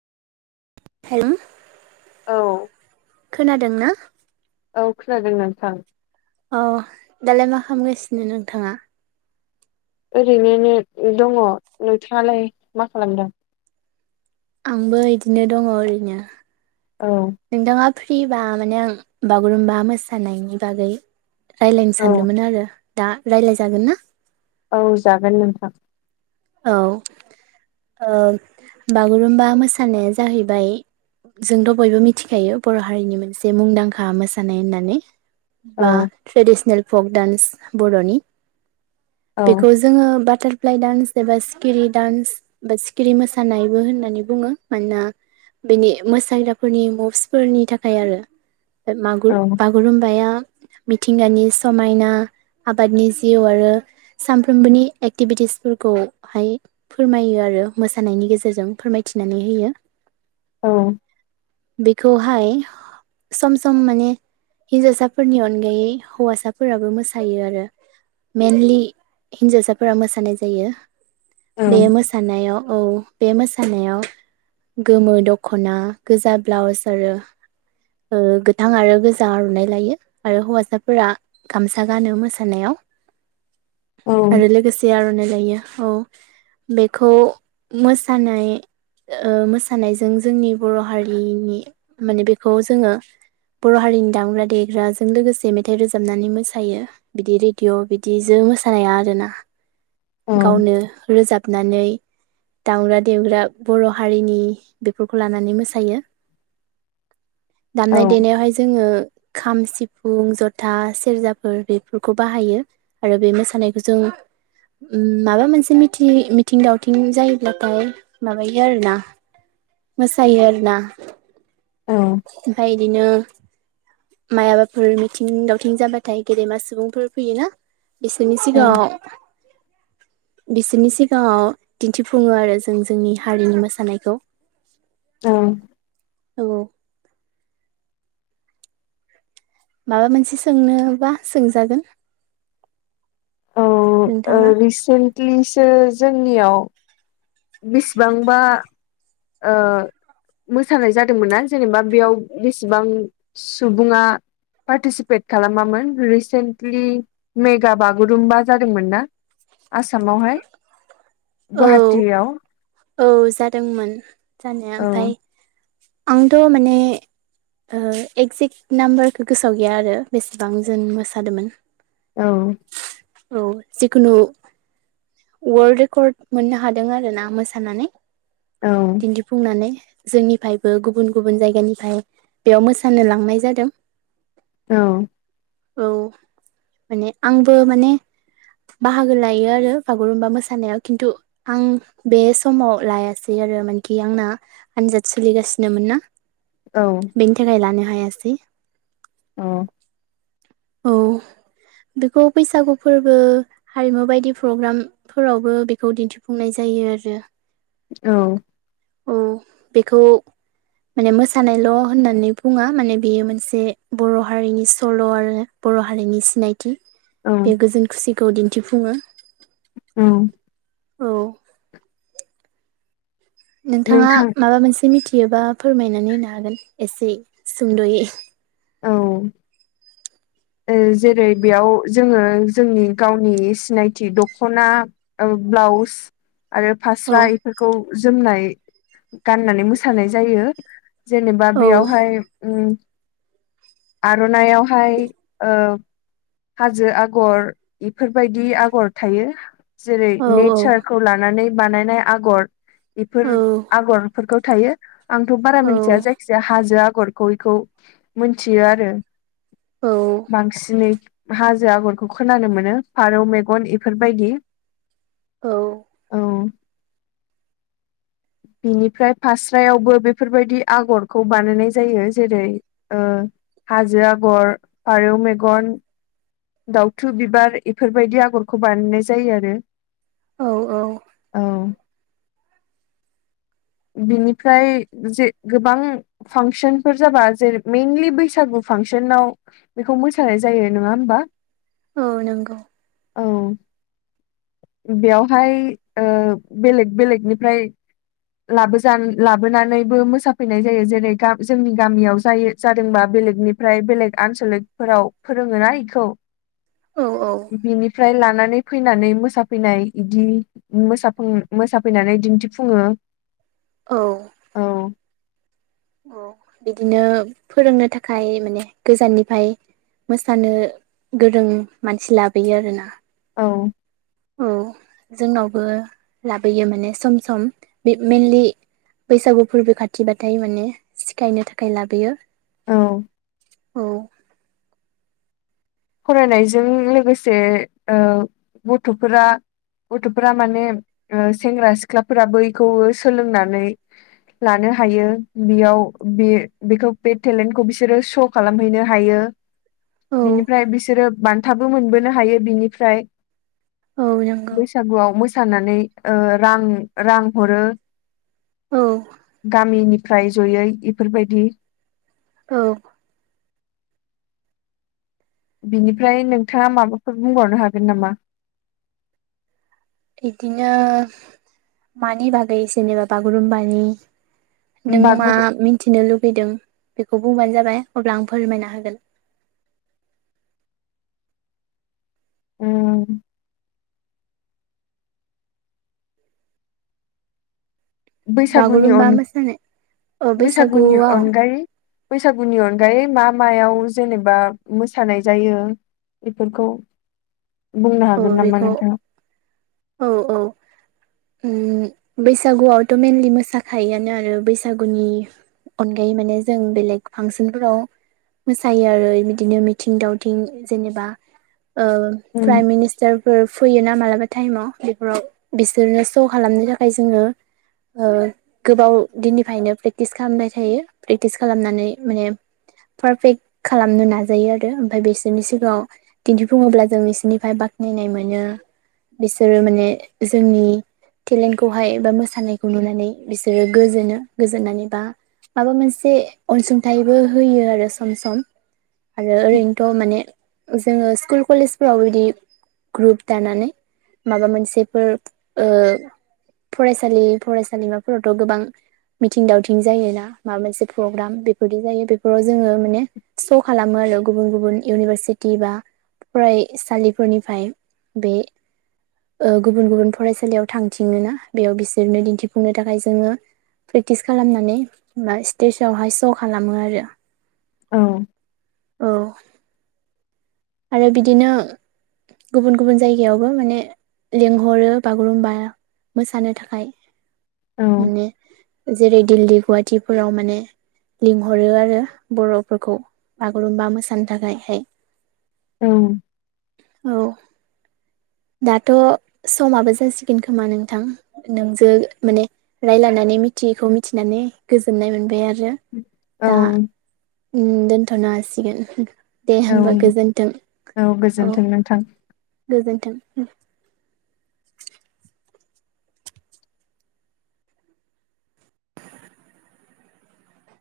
Hello औ खोनादोंना? औ खोनादों नोंथां। अ दालाय मा खामगासिनो नोंथाङा? ओरैनोनो दङ नोंथाङालाय मा खालामदों? आंबो इदिनो दङ ओरैनो औ नोंथाङा फ्रिबा माने बागुरुम्बा मोसानायनि बागै रायलायनो औ सानदोंमोन आरो दा रायलाय जागोनना? औ जागोन नोंथां। औ ओ बागुरुम्बा मोसानाया जाहैबाय जोंथ' बयबो मिथिखायो बर' हारिनि मोनसे मुंदांखा मोसानाय होननानै। औ बा ट्रेडिसनेल फक डान्स बर'नि औ बेखौ जोङो बाटारफ्लाइ डान्स एबा सिखिरि डान्स बा सिखिरि मोसानायबो होननानै बुङो मानोना बेनि मोसाग्राफोरनि मुसफोरनि थाखाय आरो मागुर औ बा रुम्बाया मिथिंगानि समायना आबादनि जिउ आरो सानफ्रोमबोनि एक्टिभिटिसफोरखौ हाय फोरमायो आरो मोसानायनि गेजेरजों फोरमायथिनानै होयो। औ बेखौहाय सम सम माने हिन्जावसाफोरनि अनगायै हौवासाफोराबो मोसायो आरो मेनलि हिनजावसाफोरा मोसानाय जायो। औ बे मोसानायाव औ बे मोसानायाव गोमो दखना गोजा ब्लाउस आरो गोथां आरो गोजा आरुनाय लायो आरो हौवासाफोरा गामसा गानो मोसानायाव आरो लोगोसे आर'नाइ लायो औ बेखौ मोसानाय ओ मोसानायजों जोंनि बर' हारिनि माने बेखौ जोङो बर' हारिनि दामग्रा देग्राजों लोगोसे मेथाइ रोजाबनानै मोसायो। बिदि रेडिअ' बिदिजों मोसानाया आरोना। गावनो रोजाबनानै दाग्रा देवग्रा बर' हारिनि बेफोरखौ लानानै मोसायो। दामनाय औ देनायावहाय जोंङो खाम सिफुं जथा सेरजाफोर बेफोरखौ बाहायो आरो बे मोसानायखौ जों माबा मोनसे मिथि मिथिं दावथिं जायोब्लाथाय माबायो आरोना मोसायो आरो ना औ ओमफ्राय बिदिनो माइबाफोर मिथिं दावथिं जाबाथाय गेदेमा सुबुंफोर फैयोना बिसोरनि औ सिगाङाव बिसोरनि सिगाङाव दिन्थिफुङो आरो जों जोंनि हारिनि मोसानायखौ [inaudible] उम औ माबा मोनसे सोंनोबा सोंजागोन। औ नोंथाङा रिसेन्टलिसो जोंनियाव बिसिबांबा ओ मोसानाय जादोंमोनना जेनेबा बेयाव बेसेबां सुबुंङा पार्टिसिपेट खालामामोन रिसेन्टलि मेगा बागुरुम्बा जादोंमोन ना? आसामावहाय औ गुवाहाटियाव औ जादोंमोन जानाया औ ओमफ्राय आंथ' माने एगजेक्ट नाम्बारखौ गोसो गैया आरो बेसेबां जों मोसादोंमोन। औ औ जखुनु वर्ड रेकर्ड मोननो हादों आरो ना मोसानानै औ दिन्थिफुंनानै जोंनिफ्रायबो गुबुन गुबुन जायगानिफ्राय बेयाव मोसानो लांनाय जादों। औ औ माने आंबो माने बाहागो लायो आरो बागुरुमबा मोसानायाव खिन्थु आं बे समाव लायासै आरो मानखि आंना आनजाद सोलिगासिनोमोन ना औ बेनि थाखाय लानो हायासै औ औ बेखौ बैसागु फोरबो हारिमु बायदि प्रग्राम फोरावबो बेखौ दिन्थिफुंनाय जायो आरो। औ औ बेखौ माने मोसानायल' होननानै बुङा माने बेयो मोनसे बर' हारिनि सल' आरो बर' हारिनि सिनायथि औ बे गोजोन खुसिखौ दिन्थिफुङो औ औ नोंथाङा नोंथां माबा मोनसे मिथियोबा फोरमायनानै होनो हागोन एसे सुंद'यै औ [inaudible] जेरै बेयाव जोङो जोंनि गावनि सिनायथि दखना ब्लाउस आरो औ फास्रा बेफोरखौ जोमनाय गाननानै मोसानाय जायो जेनेबा औ बेयावहाय आर'नाइआवहाय हाजो आगर इफोरबायदि आगर थायो जेरै औ नेचारखौ लानानै बानायनाय आगर बेफोर औ आगरफोरखौ थायो आंथ' बारा औ मिन्थिया जायखिजाया हाजो आगरखौ इखौ मोनथियो आरो औ बांसिनै हाजो आगरखौ खोनानो मोनो फारौ मेगन बेफोरबायदि औ औ [inaudible] बिनिफ्राय फास्रायावबो बेफोरबायदि आगरखौ बानायनाय जायो जेरै हाजो आगर फारौ मेगन दाउथु बिबार बेफोरबायदि आगरखौ बानायनाय जायो आरो औ औ औ [inaudible] बिनिफ्राय जे गोबां फांसनफोर जाबा जेरै मेइनलि बैसागु फांसनाव बेखौ मोसानाय जायो नङा होमबा औ नंगौ औ बेयावहाय बेलेग बेलेगनिफ्राय लाबोजा लाबोनानैबो मोसाफैनाय जायो जेरै जोंनि गामियाव जायो जादोंबा बेलेगनिफ्राय बेलेग आनसलिकफोराव फोरोङोना बेखौ औ औ बिनिफ्राय लानानै फैनानै मोसाफैनाय इदि मोसाफैनानै दिन्थिफुङो औ औ औ बिदिनो फोरोंनो थाखाय माने गोजाननिफ्राय मोसानो गोरों मानसि लाबोयो आरोना औ औ जोंनावबो लाबोयो माने सम सम बे मेइनलि बैसागु फोरबो खाथिबाथाय माने सिखायनो थाखाय लाबोयो औ औ फरायनायजों लोगोसे गथ'फोरा गथ'फोरा माने सेंग्रा सिख्लाफोराबो बेखौबो सोलोंनानै लानो हायो बेयाव बे बेखौ बे टेलेन्टखौ बिसोरो श' खालामहैनो हायो औ ओमफ्राय बिसोरो बान्थाबो मोनबोनो हायो बिनिफ्राय औ नंगौ बैसागुआव मोसानानै रां रां हरो औ गामिनिफ्राय जयै बेफोरबायदि औ बिनिफ्राय नोंथाङा माबाफोर बुंबावनो हागोन नामा बिदिनो मानि बागै जेनेबा बागुरुम्बानि नों मा मिन्थिनो लुबैदों बेखौ बुंबानो जाबाय अब्ला आं फोरमायना होगोन औ बैसागुनि बागुरुम्बा अन मोसानाय अ बैसागुनि बैसागुआव अनगायै बैसागुनि अनगायै मा मायाव जेनेबा मोसानाय जायो बेफोरखौ बुंनो औ हागोन नामा बेखौ नोंथाङा औ औ उम बैसागुआवथ' मेनलि मोसाखायोआनो आरो बैसागुनि अनगायै माने जों बेलेग फांसोनफोराव मोसायो आरो बिदिनो मिथिं दावथिं जेनेबा ओ उम प्राइमिनिस्टार फोर फैयोना मालाबा टाइमाव बेफोराव बिसोरो श' खालामनो थाखाय जोङो ओ गोबाव दिननिफायनो प्रेक्टिस खामबाय थायो प्रेक्टिस खालामनानै माने पारफेक्ट खालामनो नाजायो आरो ओमफाय बिसोरनि सिगाङाव दिन्थिफुङोब्ला जों इसोरनि फाय बाखनायनाय मोनो बिसोरो माने जोंनि टेलेन्टखौहाय बा मोसानायखौ नुनानै बिसोरो गोजोनो गोजोननानै बा माबा मोनसे अनसुंथाइबो होयो आरो सम सम आरो ओरैनोथ' माने जोङो स्कुल कलेजफोराव इदि ग्रुप दानानै माबा मोनसेफोर ओ फरायसालि फरायसालिमाफोरावथ' गोबां मिथिं दावथिं जायो ना माबा मोनसे प्रग्राम बेफोरदि जायो बेफोराव जोङो माने श' खालामो आरो गुबुन गुबुन इउनिभारसिटि बा फरायसालि फोरनिफ्राय बे ओ गुबुन गुबुन फरायसालियाव थांथिङोना बेयाव बिसोरनो दिन्थिफुंनो थाखाय जोङो प्रेक्टिस खालामनानै मा स्टेजावहाय श' खालामो आरो औ औ आरो बिदिनो गुबुन गुबुन जायगायावबो माने लेंंहरो बागुरुमबा मोसानो थाखाय औ माने जेरै दिल्ली गुवाहाटिफोराव माने लिंहरो आरो बर'फोरखौ बागुरुम्बा मोसानो थाखायहाय औ औ दाथ' समाबो जासिगोन खोमा नोंथां नोंजों माने रायलायनानै मिथियिखौ मिथिनानै गोजोननाय मोनबाय आरो औ दा उम दोनथ'नो हासिगोन दे होमबा औ गोजोन थों औ गोजोन्थों नोंथां। गोजोन्थों